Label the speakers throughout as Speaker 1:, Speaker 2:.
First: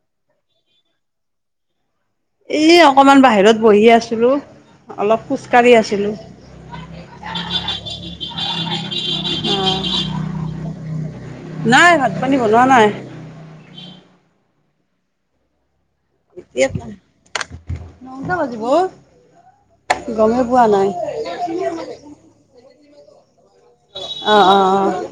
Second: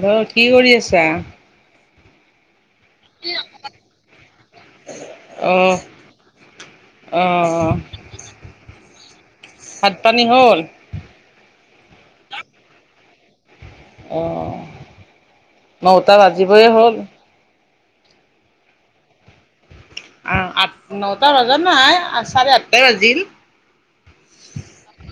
Speaker 1: Hello, কি কৰি আছা?
Speaker 2: এই অকমান বাহিৰত বহি আছিলো, অলপ
Speaker 1: অহ
Speaker 2: খোজকাঢ়ি আছিলো।
Speaker 1: অহ,
Speaker 2: অ',
Speaker 1: ভাত পানী হ'ল?
Speaker 2: নাই, ভাত পানী বনোৱা নাই।
Speaker 1: অ'।
Speaker 2: ঠিকে আছে, নটা বাজিব। গমেই
Speaker 1: অ',
Speaker 2: পোৱা
Speaker 1: আঠ,
Speaker 2: নাই
Speaker 1: নটা বাজা নাই, চাৰে-আঠটা বাজিল।
Speaker 2: অ', অ', অ'।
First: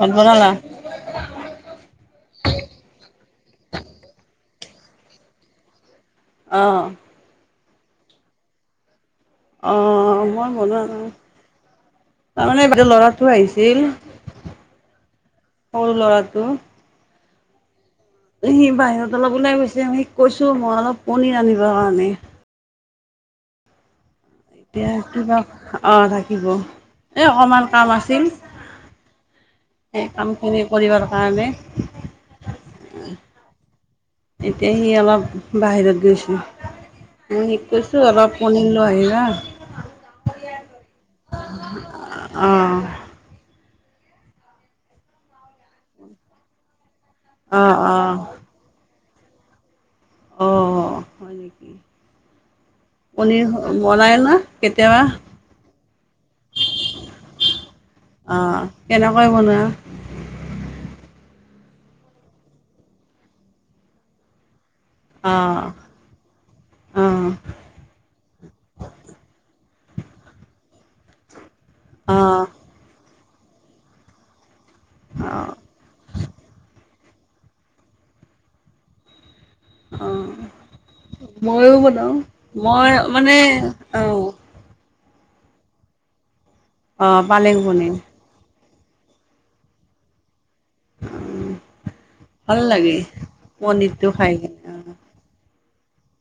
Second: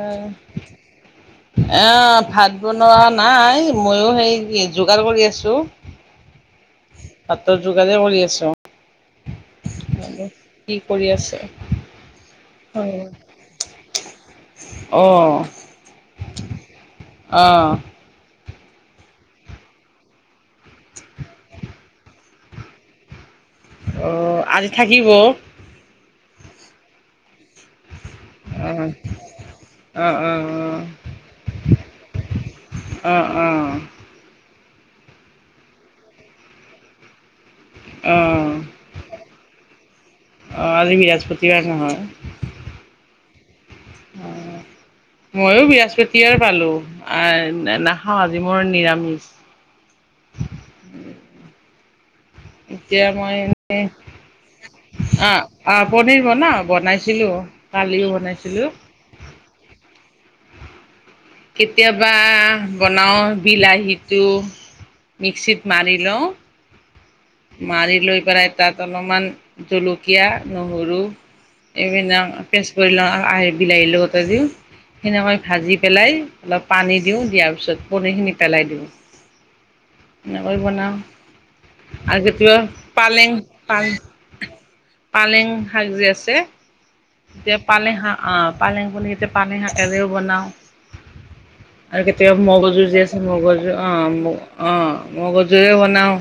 Speaker 2: ভাত বনালা [unintelligible]
Speaker 1: অ', ভাত বনোৱা নাই, ময়ো সেই যোগাৰ কৰি আছো।
Speaker 2: অ'।
Speaker 1: ভাতৰ যোগাৰে কৰি আছোঁ।
Speaker 2: অ', মই
Speaker 1: কি
Speaker 2: বনোৱা
Speaker 1: কৰি
Speaker 2: নাই,
Speaker 1: আছে?
Speaker 2: তাৰমানে বাইদেউৰ
Speaker 1: অহ
Speaker 2: ল'ৰাটো আহিছিল।
Speaker 1: অহ
Speaker 2: সৰু ল'ৰাটো।
Speaker 1: অ'।
Speaker 2: সি বাহিৰত অলপ ওলাই গৈছে, সিয়ক কৈছো মই অলপ পনীৰ আনিব কাৰণে।
Speaker 1: অ'।
Speaker 2: এতিয়া কিবা, অ' থাকিব, এ' অকমান কাম আছিল,
Speaker 1: অহ
Speaker 2: সেই কামখিনি কৰিবৰ কাৰণে
Speaker 1: অ', অ'।
Speaker 2: এতিয়া সি অলপ বাহিৰত গৈছে। মই সিক কৈছো অলপ পনীৰ লৈ আহিবা।
Speaker 1: অ', আজি বৃহস্পতিবাৰ নহয়।
Speaker 2: অ'।
Speaker 1: মইয়ো বৃহস্পতিবাৰ পালো,
Speaker 2: অ',
Speaker 1: আহ,
Speaker 2: অ',
Speaker 1: নাখাওঁ আজি মৰ নিৰামিষ।
Speaker 2: অ', হয় নেকি?
Speaker 1: এতিয়া, মই
Speaker 2: পনীৰ
Speaker 1: মানে
Speaker 2: বনাই ন কেতিয়াবা?
Speaker 1: অ', অ', পনীৰ বনাওঁ, বনাইছিঁলো, কালিও
Speaker 2: অ',
Speaker 1: বনাইছিলোঁ।
Speaker 2: কেনেকৈ বনোৱা?
Speaker 1: কেতিয়াবা বনাওঁ, বিলাহীটো মিক্সিত
Speaker 2: অ',
Speaker 1: মাৰি লওঁ।
Speaker 2: অ',
Speaker 1: মাৰি লৈ পেলাই, তাত অলপমান জলকীয়া নহৰু এই
Speaker 2: অ',
Speaker 1: পেটচ কৰি লওঁ, আৰু আহি বিলাহী লগতে দি, সেনেকৈ
Speaker 2: অ',
Speaker 1: ভাজি পেলাই, অলপ পানী দিওঁ, দিয়াৰ পিছত পনীৰখিনি পেলাই দিওঁ।
Speaker 2: অ',
Speaker 1: সেনেকৈ বনাওঁ।
Speaker 2: ময়ো বনাওঁ,
Speaker 1: আৰু কেতিয়াবা
Speaker 2: মই
Speaker 1: পালেং
Speaker 2: মানে
Speaker 1: পালেং
Speaker 2: আহ
Speaker 1: পালেং শাক যে আছে
Speaker 2: অ',
Speaker 1: এতিয়া
Speaker 2: পনীৰ
Speaker 1: পালেং শাক, আহ পালেং বুলি এতিয়া পালেং শাকেৰেও বনাওঁ। আৰু কেতিয়াবা
Speaker 2: ভাল
Speaker 1: মগজুৰ
Speaker 2: লাগে
Speaker 1: যে আছে, মগজুৰ
Speaker 2: পনীৰটো
Speaker 1: অ' ম
Speaker 2: খাই কিনে
Speaker 1: অ'। মগজুৰে বনাওঁ,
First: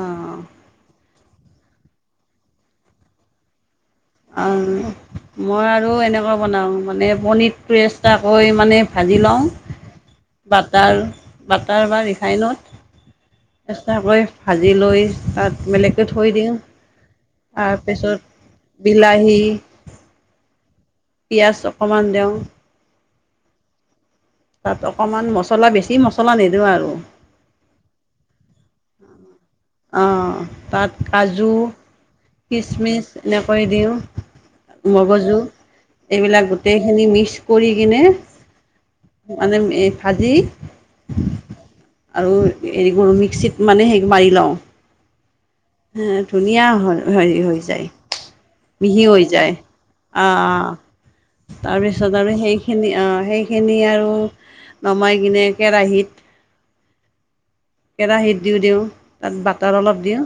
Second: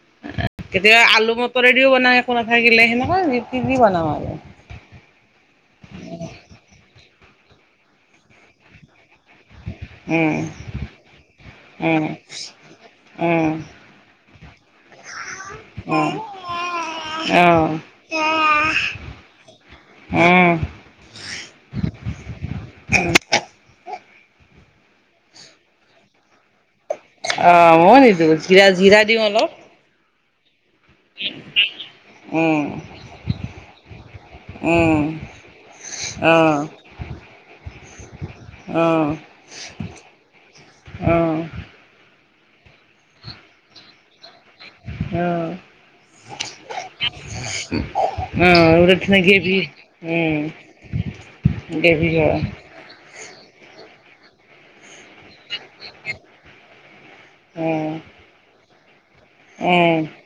Speaker 2: অ'।
Speaker 1: কেতিয়াবা আলু মতৰেডিঅ' বনাওঁ একো নাথাকিলে, সেনেকুৱা [unintelligible] বনাওঁ আৰু।
Speaker 2: উম, মই আৰু এনেকে বনাওঁ মানে পনীৰটো এক্সট্ৰাকৈ মানে ভাজি লওঁ,
Speaker 1: উম
Speaker 2: বাটাৰ, বাটাৰ বা
Speaker 1: উম
Speaker 2: ৰিফাইনত।
Speaker 1: উম
Speaker 2: এক্সট্ৰাকৈ ভাজি লৈ, তাত বেলেগকৈ থৈ দিওঁ। তাৰপিছত
Speaker 1: অ'।
Speaker 2: বিলাহী,
Speaker 1: উম
Speaker 2: পিয়াজ অকমান দেওঁ। তাত অকণমান মছলা, বেছি মছলা নিদিওঁ আৰু।
Speaker 1: অ', মইযও নিদিও, জিৰা জিৰা দিওঁ অলপ।
Speaker 2: অ', তাত কাজু
Speaker 1: [unintelligible]
Speaker 2: কিচমিচ এনেকৈ দিওঁ।
Speaker 1: উম
Speaker 2: মগজু এইবিলাক
Speaker 1: অহ
Speaker 2: গোটেইখিনি মিক্স কৰি কিনে
Speaker 1: অহ
Speaker 2: মানে এ ভাজি
Speaker 1: অহ
Speaker 2: আৰু হেৰি কৰোঁ মিক্সিত মানে সেই মাৰি লওঁ।
Speaker 1: অ'।
Speaker 2: হ ধুনীয়া হৈ হেৰি হৈ যায়।
Speaker 1: অহ
Speaker 2: মিহি
Speaker 1: ৰুটিত
Speaker 2: হৈ যায়,
Speaker 1: গেভি
Speaker 2: অ',
Speaker 1: উম
Speaker 2: অ',
Speaker 1: গেভি
Speaker 2: তাৰপিছত আৰু
Speaker 1: হয়
Speaker 2: সেই খিনি অ', সেইখিনি আৰু নমাই কিনে কেৰাহীত
Speaker 1: অ'।
Speaker 2: কেৰাাহীত দি দিওঁ, তাত বাটাৰ
Speaker 1: অ',
Speaker 2: অলপ দিওঁ।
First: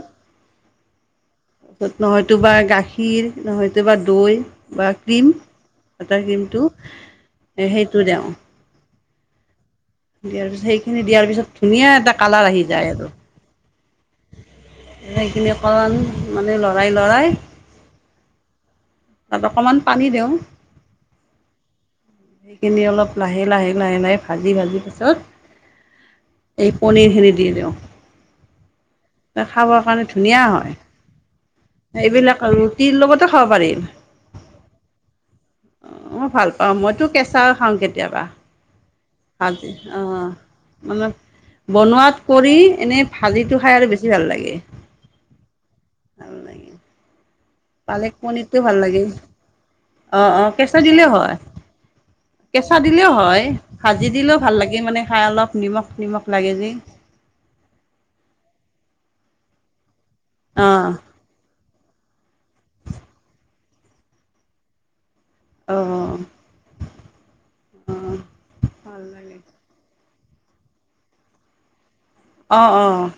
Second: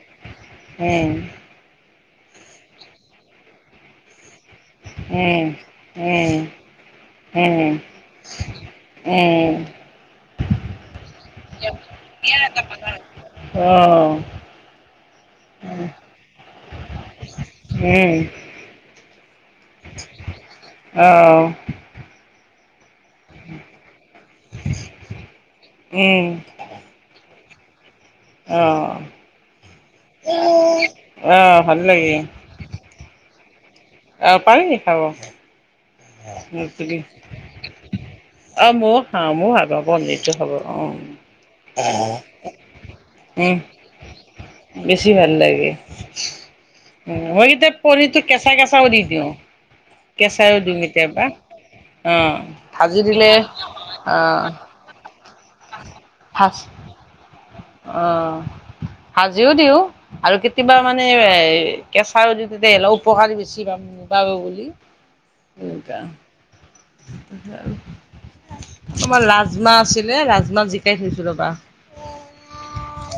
Speaker 1: উম,
Speaker 2: নহয়তো বা গাখীৰ নহয়তো বা দৈ। বা
Speaker 1: অ',
Speaker 2: ক্ৰীম বাটাৰ ক্ৰীমটো, সেইটো দিওঁ।
Speaker 1: উম।
Speaker 2: দিয়াৰ পিছত সেইখিনি দিয়াৰ পিছত ধুনীয়া এটা কালাৰ আহি যায় আৰু।
Speaker 1: অ'।
Speaker 2: সেইখিনি অকমান মানে লৰাই লৰাই
Speaker 1: উম।
Speaker 2: তাত অকণমান পানী দিওঁ।
Speaker 1: অ'।
Speaker 2: সেইখিনি অলপ লাহে লাহ লাহে লাহে ভাজি ভাজি পিছত। এই পনীৰ খিনি দি দিওঁ। খাবৰ কাৰণে ধুনীয়া হয়,
Speaker 1: ভাল লাগে
Speaker 2: এইবিলাক আৰু তিৰ ল'গটো খাব পাৰিম।
Speaker 1: অ', পাৰি খাব।
Speaker 2: অ', মই ভাল পাওঁ
Speaker 1: তুলি
Speaker 2: মইতো কেঁচাও খাওঁ কেতিয়াবা,
Speaker 1: অ', ময়ো খাওঁ ময়ো ভাল
Speaker 2: ভাজি
Speaker 1: পাওঁ
Speaker 2: অ'।
Speaker 1: পনীৰটো খাব অ', উম,
Speaker 2: মানে বনোৱাত কৰি এনেই ভাজিটো খাই আৰু বেছি ভাল লাগে।
Speaker 1: বেছি ভাল লাগে,
Speaker 2: ভাল লাগে
Speaker 1: মই কেতিয়াবা
Speaker 2: পালেক
Speaker 1: পনীৰটো কেঁচা
Speaker 2: ভাল
Speaker 1: কেঁচাও দি
Speaker 2: লাগে
Speaker 1: দিওঁ।
Speaker 2: অঁ অঁ
Speaker 1: কেঁচাইও দিও
Speaker 2: কেঁচা দিলেও
Speaker 1: কেতিয়াবা।
Speaker 2: হয়
Speaker 1: অ',
Speaker 2: কেঁচা
Speaker 1: ভাজি
Speaker 2: দিলেও
Speaker 1: দিলে
Speaker 2: হয়, ভাজি দিলেও
Speaker 1: অ',
Speaker 2: ভাল লাগে মানে খাই অলপ নিমখ নিমখ লাগে
Speaker 1: ভাজ
Speaker 2: যি।
Speaker 1: অ', ভাজিও দিওঁ। আৰু কেতিয়াবা
Speaker 2: অঁ
Speaker 1: মানে এই কেঁচাও যদি দিয়ে তেতিয়া হ'লে উপকাৰ বেছি পাম পাও বুলি
Speaker 2: অঁ
Speaker 1: এনেকা। [unintelligible]
Speaker 2: অঁ ভাল
Speaker 1: আমাৰ
Speaker 2: লাগে
Speaker 1: ৰাজমাহ আছিলে, ৰাজমাহ জিকাই থৈছো ৰ'বা।
Speaker 2: অ', অ'।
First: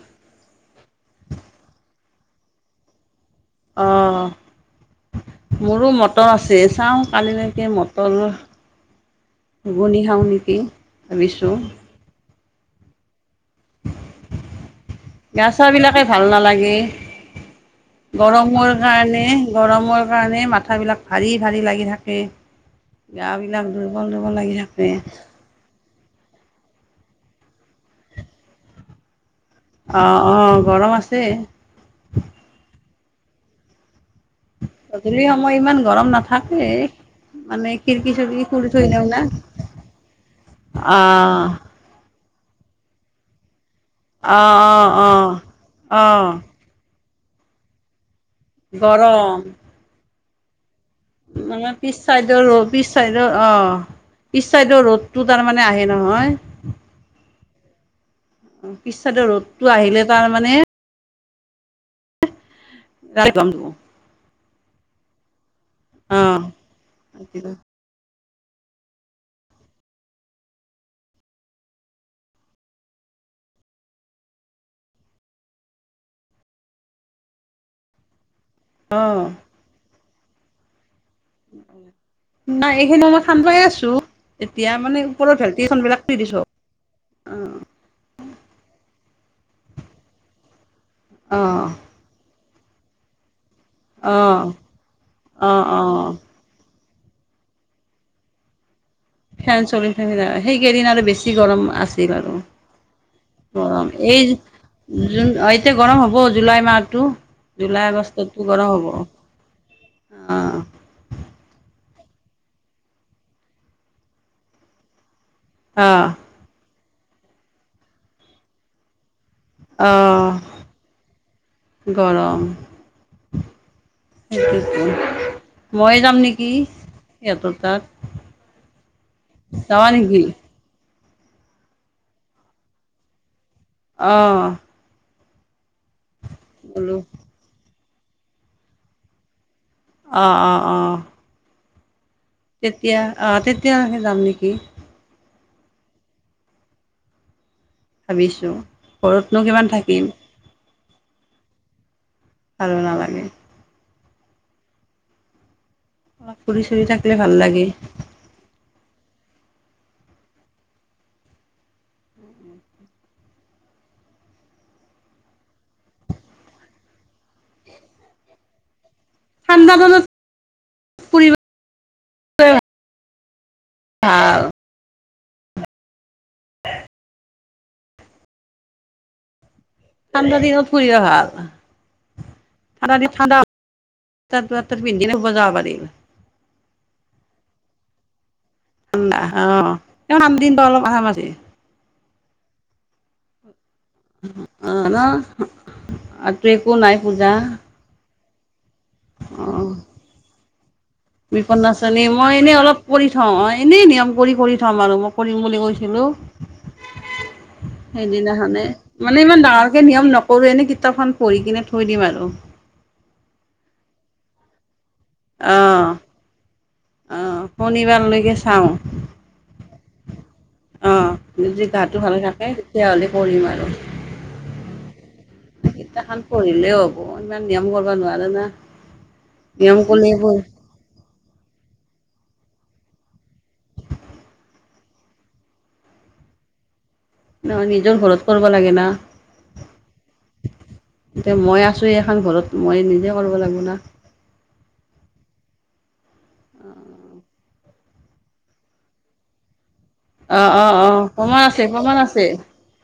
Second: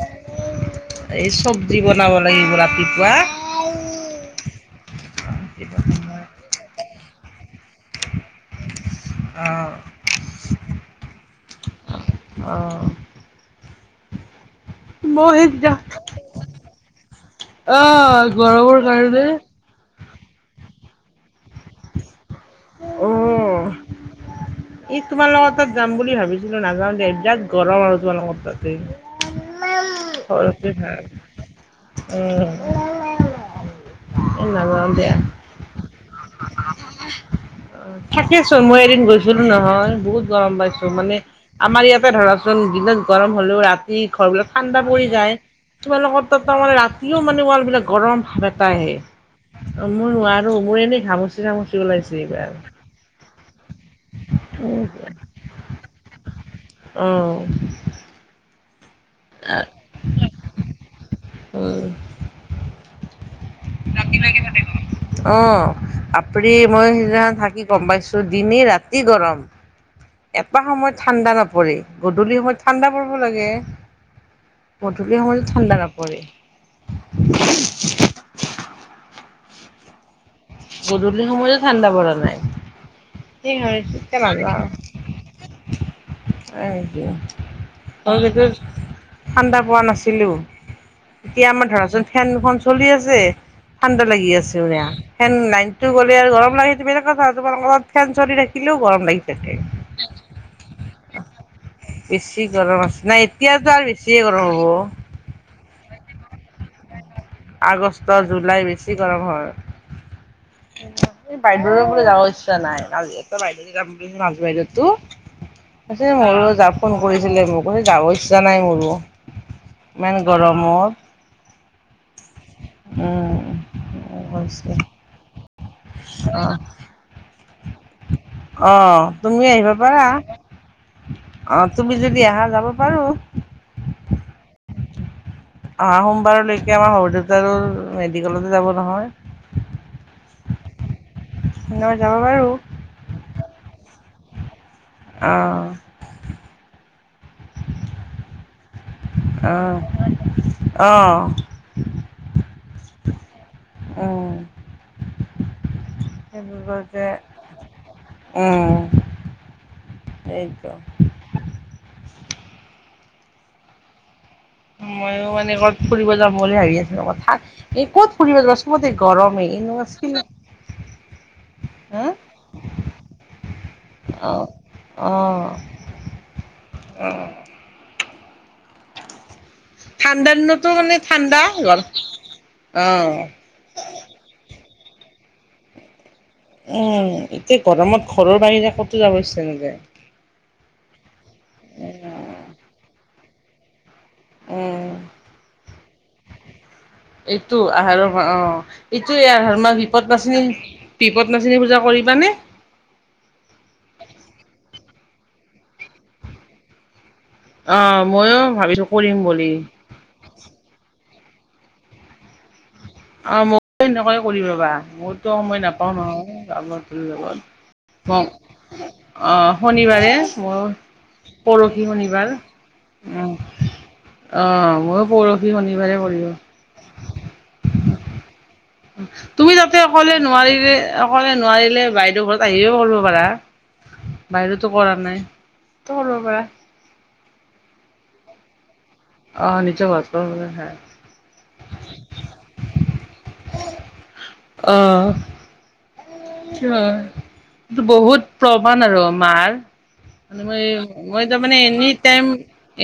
Speaker 1: এই চব্জি বনাব লাগিব ৰাতিপুৱা।
Speaker 2: অহ, মোৰো মটৰ আছে চাওঁ কালিলৈকে মটৰ
Speaker 1: অ',
Speaker 2: ঘূগুনি খাওঁ নেকি, ভাবিছো।
Speaker 1: অ'। মই
Speaker 2: গা চা
Speaker 1: সেইদিনা
Speaker 2: বিলাকে ভাল নালাগে, গৰমৰ কাৰণে। গৰমৰ কাৰণেই মাঠা বিলাক ভাৰী ভাৰী লাগি থাকে। গা বিলাক
Speaker 1: অ'।
Speaker 2: দুৰ্বল দুৰ্বল লাগি থাকে।
Speaker 1: এই তোমালোকৰ তাত যাম বুলি ভাবিছিলো নাযাওঁ দে বিৰাট গৰম তোমালোকৰ তাতে।
Speaker 2: অ অ
Speaker 1: ঘৰতে
Speaker 2: গৰম
Speaker 1: ভাল,
Speaker 2: আছে।
Speaker 1: উম। এই নাযাওঁ দিয়া।
Speaker 2: গধূলি সময় ইমান গৰম নাথাকে।
Speaker 1: অ
Speaker 2: মানে খিৰিকি চিৰকি
Speaker 1: থাকেচোন
Speaker 2: খুলি
Speaker 1: মই
Speaker 2: থৈ
Speaker 1: এদিন
Speaker 2: দিওঁ না
Speaker 1: গৈছিলো নহয় বহুত গৰম পাইছো মানে
Speaker 2: অঁ
Speaker 1: আমাৰ ইয়াতে ধৰা চোন দিনত গৰম হ'লেও ৰাতি ঘৰবিলাক ঠাণ্ডা
Speaker 2: অঁ অঁ
Speaker 1: পৰি
Speaker 2: অঁ
Speaker 1: যায়, তোমালোকৰ
Speaker 2: অঁ
Speaker 1: তাত তাৰমানে ৰা তিয় মানে ৱালবিলাক গৰম ভাৱ এটা আহে,
Speaker 2: গৰম
Speaker 1: আহ মই নোৱাৰো মোৰ এনে
Speaker 2: মানে পিছ চাইডৰ ৰ পিছ চাইডৰ অ। পিছ চাইডৰ ৰ'দটো তাৰমানে আহে নহয়।
Speaker 1: অহ।
Speaker 2: অ পিছ চাইডৰ ৰ'দটো আহিলে তাৰ মানে
Speaker 1: হম।
Speaker 2: অ'।
Speaker 1: অ, বাপৰে মই সিদিনা থাকি গম পাইছো দিনে ৰাতি গৰম। এটা সময়ত ঠাণ্ডা নপৰে, গধূলি সময়ত ঠাণ্ডা পৰিব লাগে। গধূলি সময়তো ঠাণ্ডা নপৰে।
Speaker 2: অহ।
Speaker 1: গধূলি সময়তো ঠাণ্ডা পৰা
Speaker 2: নাই এইখিনি মই খান্দুৱাই আছো
Speaker 1: শীতকাল আৰু ন
Speaker 2: এতিয়া মানে ওপৰত ভে কেইখনবিলাক [unintelligible] দিছো।
Speaker 1: এইটোৱে, মই কিন্তু ঠাণ্ডা পোৱা নাছিলোঁ। এতিয়া
Speaker 2: অ',
Speaker 1: আমাৰ ধৰাচোন ফেনখন চলি আছে, ঠাণ্ডা লাগি
Speaker 2: অ'।
Speaker 1: আছে মানে আ। ফেন
Speaker 2: অ',
Speaker 1: লাইনটো
Speaker 2: অ',
Speaker 1: গ'লে আৰু গৰম লাগে সেইটো বেলেগ কথা তোমালোকৰ ঘৰত ফেন চলি থাকিলেও গৰম লাগি থাকে
Speaker 2: ফেন চলি থাকি না সেইকেইদিন আৰু বেছি গৰম আছ
Speaker 1: বেছি গৰম আছে নাই এতিয়াতো আৰু
Speaker 2: এই
Speaker 1: বেছিয়ে গৰম হ'ব।
Speaker 2: জুন অ এতিয়া গৰম হ'ব জুলাই মাহটো জুলাই,
Speaker 1: আগষ্ট
Speaker 2: আগষ্টতো
Speaker 1: জুলাই
Speaker 2: গৰম হ'ব। অহ।
Speaker 1: এ বাইদেউৰো বোলে যাব ইচ্ছা নাই আজি এটা বাইদেউ যাম বুলি মাজু বাইদেউতো।
Speaker 2: অ'।
Speaker 1: কৈছে ময়ো যাম ফোন কৰিছিলে মোক কৈছে যাব ইচ্ছা নাই মোৰো। ইমান
Speaker 2: অহ
Speaker 1: গৰমত
Speaker 2: গৰম।
Speaker 1: উম উহ উ
Speaker 2: সিহঁতৰতো, মই যাম নেকি সিহঁতৰ তাত?
Speaker 1: অহ তুমি আহিব
Speaker 2: যাবা
Speaker 1: পাৰা।
Speaker 2: নেকি
Speaker 1: অ তুমি যদি আহা যাব পাৰো।
Speaker 2: অহ।
Speaker 1: অহা সোমবাৰলৈকে আমাৰ
Speaker 2: বোলো
Speaker 1: শশুৰ দেউতাৰৰ মেডিকেলতে যাব নহয়।
Speaker 2: অ 'অ' অ'।
Speaker 1: তেনেবা যাব পাৰো।
Speaker 2: তেতিয়া, অ', তেতিয়াহে যাম নেকি?
Speaker 1: অঁ।
Speaker 2: ভাবিছোঁ, ঘৰতনো কিমান থাকিম?
Speaker 1: অহঁ।
Speaker 2: ভাল নালাগে।
Speaker 1: অহ।
Speaker 2: অলপ ঘুৰি-চুৰি থাকিলে ভাল লাগে।
Speaker 1: উম, সেইটো। মইয়ো মানে ক'ত ফুৰিব যাম বুলি ভাবি আছিলোঁ হঠাৎ এই ক'ত ফুৰিব যাম চবতে গৰম।
Speaker 2: ঠাণ্ডা দিনত ফুৰিব
Speaker 1: [unintelligible] হা অ',
Speaker 2: ভাল
Speaker 1: অ'।
Speaker 2: [unintelligible] ঠাণ্ডা দিনত
Speaker 1: দিনতো মানে
Speaker 2: ফুৰিব ভাল,
Speaker 1: ঠাণ্ডা গল অ
Speaker 2: ঠাণ্ডা দিন ঠাণ্ডা [unintelligible] পিন্ধি যাব পাৰি।
Speaker 1: উম, এতিয়া গৰমত ঘৰৰ বাহিৰে ক'তো যাব
Speaker 2: ঠাণ্ডা
Speaker 1: ইচ্ছা নাযায়
Speaker 2: অ', তেওঁ [unintelligible] অলপ [unintelligible] অ',
Speaker 1: উম
Speaker 2: ন', আজিটো একো নাই পূজা
Speaker 1: এইটো আহাৰৰ পৰা অ'। এইটোৱে এইয়া
Speaker 2: অ'
Speaker 1: ধৰ্মাৰ বিপদ নাচিনী, বিপদ নাচিনী পূজা
Speaker 2: নাচনী মই
Speaker 1: কৰিবানে?
Speaker 2: এনেই অলপ কৰি থওঁ অ', এনেই নিয়ম কৰি কৰি থম আৰু মই কৰিম বুলি কৈছিলোঁ
Speaker 1: অ ময়ো
Speaker 2: সেইদিনাখনে,
Speaker 1: ভাবিছো কৰিম
Speaker 2: মানে ইমান
Speaker 1: বুলি
Speaker 2: ডাঙৰকে নিয়ম নকৰো, এনে কিতাপখন পঢ়ি কিনে থৈ দিম আৰু।
Speaker 1: অ', মইয়ো এনেকুৱাই কৰিম ৰবা, মই ত', মই
Speaker 2: আহ
Speaker 1: নাপাওঁ নহয় [unintelligible] লগত,
Speaker 2: আহ
Speaker 1: কওঁ।
Speaker 2: শনিবাৰলৈকে চাওঁ
Speaker 1: অঁ শনিবাৰে, মোৰ
Speaker 2: আহ যদি
Speaker 1: পৰহি
Speaker 2: গাটো ভালে
Speaker 1: শনিবাৰ
Speaker 2: থাকে তেতিয়াহ'লে
Speaker 1: অ
Speaker 2: কৰিম আৰু
Speaker 1: অ', মোৰ পৰহি শনিবাৰে পৰিব।
Speaker 2: মো ইমান নিয়ম কৰিব নোৱাৰোঁ না।
Speaker 1: তুমি তাতে
Speaker 2: নিয়ম কৰিলে
Speaker 1: অকলে
Speaker 2: এইবোৰ
Speaker 1: নোৱাৰিলে, অকলে নোৱাৰিলে, বাইদেউ ঘৰত আহিয়ো কৰিব পাৰা। বাইদেওতো কৰা নাই, তাতে কৰিব পাৰা।
Speaker 2: নহয়, নিজৰ ঘৰত কৰিব লাগে না।
Speaker 1: অ', নিজৰ ঘৰত কৰিব লাগে।
Speaker 2: এতিয়া মই আছো এখন ঘৰত, মই নিজে কৰিব লাগিব না।
Speaker 1: অ'। উম, সেইটো হয়, বহুত প্ৰমান আৰু মাৰ
Speaker 2: অ
Speaker 1: মই, মই,
Speaker 2: অ অ
Speaker 1: মই তাৰ
Speaker 2: প্ৰমাণ
Speaker 1: মানে
Speaker 2: আছে
Speaker 1: এনি
Speaker 2: প্ৰমাণ আছে
Speaker 1: টাইম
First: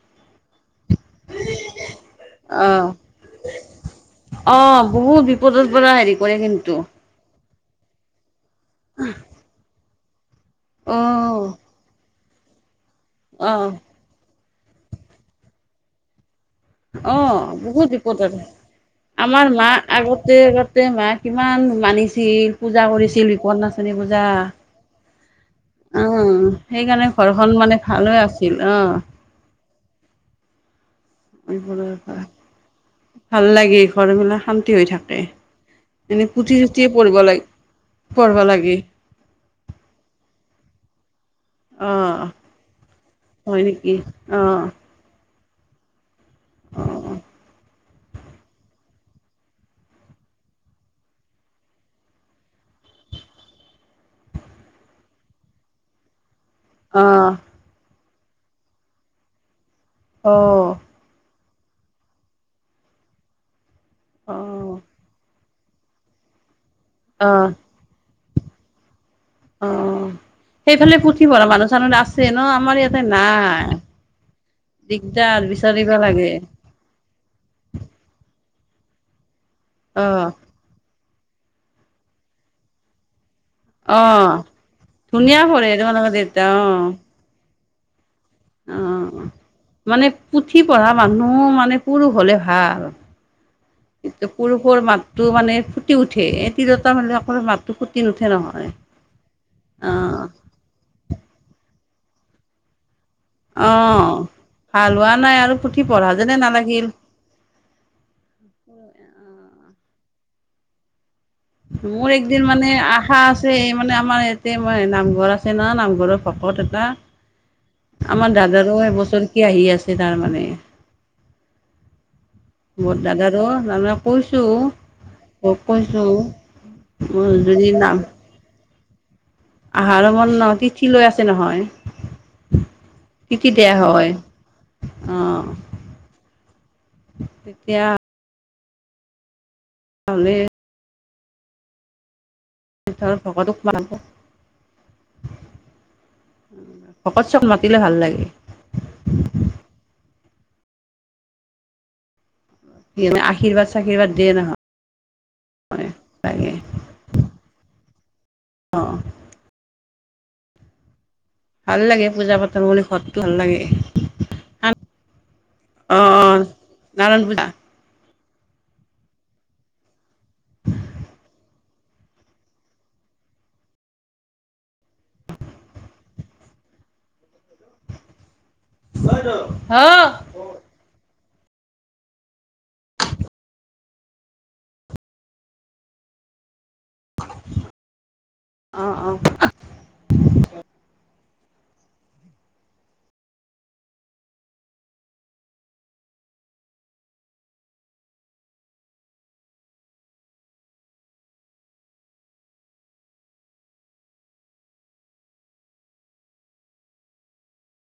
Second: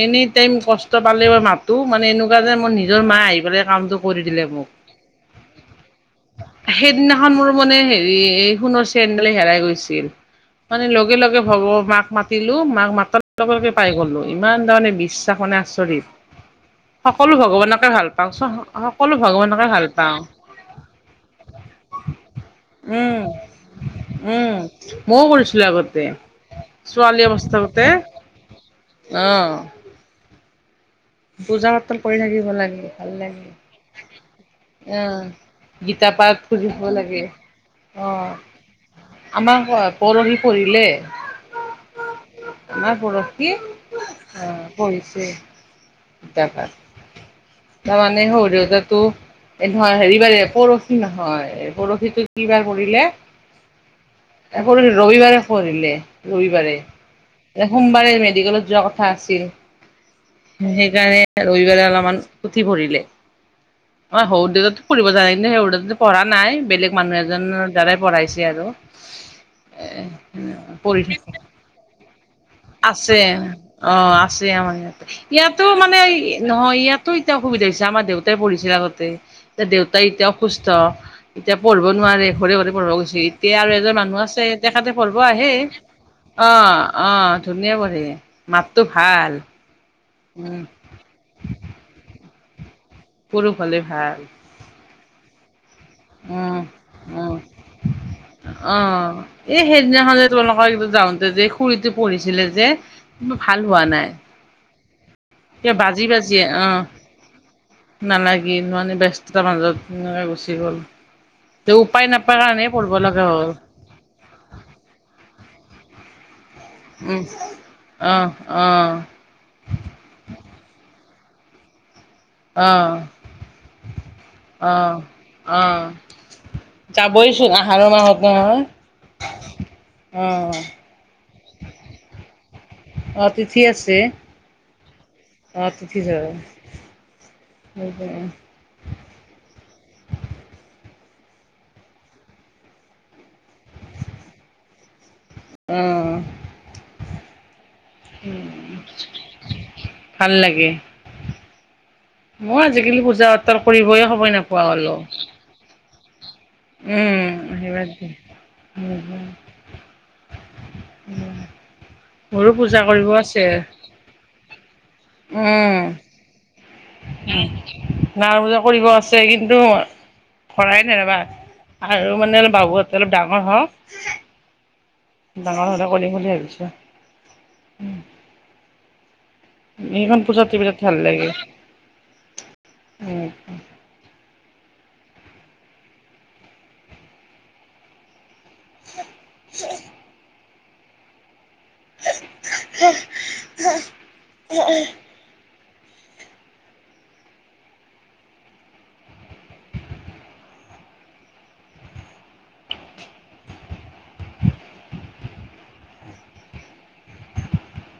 Speaker 1: এনি টাইম কষ্ট পালে মই মাত টো, মানে এনেকুৱা যে মোৰ
Speaker 2: অ
Speaker 1: নিজৰ মা আহি পেলাই কামটো কৰি দিলে মোক।
Speaker 2: অ', বহুত বিপদৰ পৰা হেৰি কৰে কিন্তু
Speaker 1: সেই সেইদিনাখন মোৰ মানে হেৰি, এই সোণৰ চেইন ডালে হেৰাই গৈছিল। মানে লগে লগে
Speaker 2: অ',
Speaker 1: ভব মাক মাতিলো, মাক মাতাৰ লগে লগে
Speaker 2: অ',
Speaker 1: পাই গলো। ইমান তাৰমানে বিশ্বাস মানে আচৰিত। সকলো
Speaker 2: অ', বহুত
Speaker 1: ভগৱানকে ভাল পাওঁ,
Speaker 2: বিপদত
Speaker 1: চ সকলো ভগৱানকে ভাল পাওঁ।
Speaker 2: গোটেই মাক কিমান মানিছিল, পূজা
Speaker 1: উম।
Speaker 2: কৰিছিল, বিকত নাচনী পূজা।
Speaker 1: উম ময়ো কৰিছিলো আগতে
Speaker 2: অ', সেইকাৰণে
Speaker 1: ছোৱালী
Speaker 2: ঘৰখন মানে ভাল হৈ আছিল অ'।
Speaker 1: অঁ।
Speaker 2: এইবোৰৰ
Speaker 1: পাতল কৰি
Speaker 2: পৰা
Speaker 1: থাকিব লাগে লাগে
Speaker 2: ভাল লাগি ঘৰবিলাক শান্তি হৈ থাকে।
Speaker 1: অহ। গীতা
Speaker 2: এনে
Speaker 1: পাঠ
Speaker 2: পুথি-চুথি পঢ়িব
Speaker 1: লাগে।
Speaker 2: লাগ
Speaker 1: অ
Speaker 2: পঢ়িব লাগে।
Speaker 1: আমাৰ হ পৰহি, পঢ়িলে।
Speaker 2: অ',
Speaker 1: আমাৰ পৰহি,
Speaker 2: হয় নেকি
Speaker 1: আহ
Speaker 2: অ',
Speaker 1: পঢ়িছে। [unintelligible] তাৰ
Speaker 2: অ',
Speaker 1: মানে শহুৰ দেউতাতোৰ নহয় হেৰিবাৰে পৰহি নহয় পৰহিটো কি বাৰ পৰিলে এই ৰবিবাৰে পৰিলে ৰবিবাৰে
Speaker 2: অ
Speaker 1: এ সোমবাৰে মেডিকেলত যোৱা কথা আছিল
Speaker 2: অ',
Speaker 1: সেই যায়ে সেইকাৰণে ৰবিবাৰে অলপমান উঠি ফুৰিলে আমাৰ শহুৰ
Speaker 2: অ',
Speaker 1: দেউতা ফুৰিব যাই মানে [unintelligible] পঢ়া নাই বেলেগ মানুহ
Speaker 2: অ',
Speaker 1: এজনৰ দ্বাৰাই পঢ়াইছে আৰু
Speaker 2: অ',
Speaker 1: এ
Speaker 2: অ'। সেইফালে
Speaker 1: পঢ়ি থাকক
Speaker 2: পুথিভঁৰা মানুহ চানুহ আছে ন' আমাৰ ইয়াতে
Speaker 1: আছে অ আছে আমাৰ
Speaker 2: নাই।
Speaker 1: ইয়াতে
Speaker 2: দাৰ বি
Speaker 1: ইয়াতো মানে নহয় ইয়াতো এতিয়া অসুবিধা হৈছে আমাৰ দেউতাই পঢ়িছিল আগতে। দেউতাই এতিয়া
Speaker 2: অ',
Speaker 1: অসুস্থ, এতিয়া পঢ়িব নোৱাৰে, ঘৰে ঘৰে পঢ়াব গৈছিল। এয়া আৰু এজন মানুহ
Speaker 2: অ'।
Speaker 1: আছে তেখেতে পঢ়িব
Speaker 2: ধুনীয়া
Speaker 1: আহে,
Speaker 2: পঢ়ে তোমালোকৰ দেউতা
Speaker 1: অ', অ'। ধুনীয়া পঢ়ে, মাতটো
Speaker 2: অ'।
Speaker 1: ভাল।
Speaker 2: মানে পুথি
Speaker 1: উম
Speaker 2: পঢ়া মানুহ মানে পুৰুষ হ'লে ভাল।
Speaker 1: পুৰুষ হলে ভাল
Speaker 2: এয়া পুৰুষৰ মাতটো মানে ফুটি উঠে, এই
Speaker 1: উম
Speaker 2: তিৰোতা মানুহে
Speaker 1: উম
Speaker 2: পঢ়িলে মাতটো ফুট
Speaker 1: অ', এই সেইদিনাখন
Speaker 2: অ',
Speaker 1: যে তোমালোকৰ যাওঁতে যে খুৰীটো পঢ়িছিলে যে ভাল হোৱা নাই
Speaker 2: অ' ভাল হোৱা নাই আৰু
Speaker 1: কিবা
Speaker 2: পুথি
Speaker 1: বাজি
Speaker 2: পঢ়া
Speaker 1: বাজি
Speaker 2: যেনে
Speaker 1: অ
Speaker 2: নালাগিল।
Speaker 1: নালাগিল মানে ব্যস্ততাৰ মাজত এ, গুচি গ'ল। তে উপায়
Speaker 2: মোৰ
Speaker 1: নাপায়
Speaker 2: একদিন
Speaker 1: কাৰণে
Speaker 2: মানে
Speaker 1: পঢ়িব
Speaker 2: আশা
Speaker 1: লগা হ'ল।
Speaker 2: আছে মানে আমাৰ ইয়াত তে মই নামঘৰ আছে ন' নামঘৰৰ ভকত এটা,
Speaker 1: উম, অহ,
Speaker 2: আমাৰ দাদাৰো
Speaker 1: অহ,
Speaker 2: এবছৰ কি আহি আছে তাৰমানে।
Speaker 1: অহ,
Speaker 2: মোৰ দাদাৰো, তাৰমানে কৈছোঁ
Speaker 1: অহ।
Speaker 2: মোক
Speaker 1: অহ,
Speaker 2: কৈছোঁ। মোৰ
Speaker 1: যাবইচোন,
Speaker 2: যদি
Speaker 1: আহাৰৰ মাহত নহয়।
Speaker 2: আহাৰৰ বন্ধ
Speaker 1: অহ,
Speaker 2: তিথি লৈ আছে নহয়।
Speaker 1: অহ,
Speaker 2: তিথিতে হয়। অঁ
Speaker 1: অ' তিথিতে,
Speaker 2: তেতিয়া
Speaker 1: সেইটোৱে।
Speaker 2: ভালেই। তাৰ ভকতো [unintelligible]
Speaker 1: অহ,
Speaker 2: ভকত চব মাতিলে ভাল লাগে।
Speaker 1: ভাল লাগে। মই আজিকালি পূজা পতাৰ
Speaker 2: আশীৰ্বাদ
Speaker 1: কৰিবয়ে সময় নোপোৱা হ'লো।
Speaker 2: হয় তাকে।
Speaker 1: উম [unintelligible]
Speaker 2: ভাল লাগে পূজা
Speaker 1: মোৰো
Speaker 2: পাতল বুলি
Speaker 1: কৰিব
Speaker 2: ঘৰটো ভাল
Speaker 1: আছে।
Speaker 2: লাগে। অঁ অঁ নাৰায়ণ
Speaker 1: উম।
Speaker 2: পূজা
Speaker 1: নাৰ পূজা কৰিব আছে কিন্তু কৰাই নাই ৰ'বা আৰু মানে অলপ বাবুহতে অলপ ডাঙৰ হওক। ডাঙৰ হ'লে কৰিম বুলি ভাবিছোঁ।
Speaker 2: [unintelligible]
Speaker 1: সেইখন পূজাত এইবিলাক ভাল লাগে অ'।
Speaker 2: অ', অ'।
Speaker 1: [inaudible] [inaudible]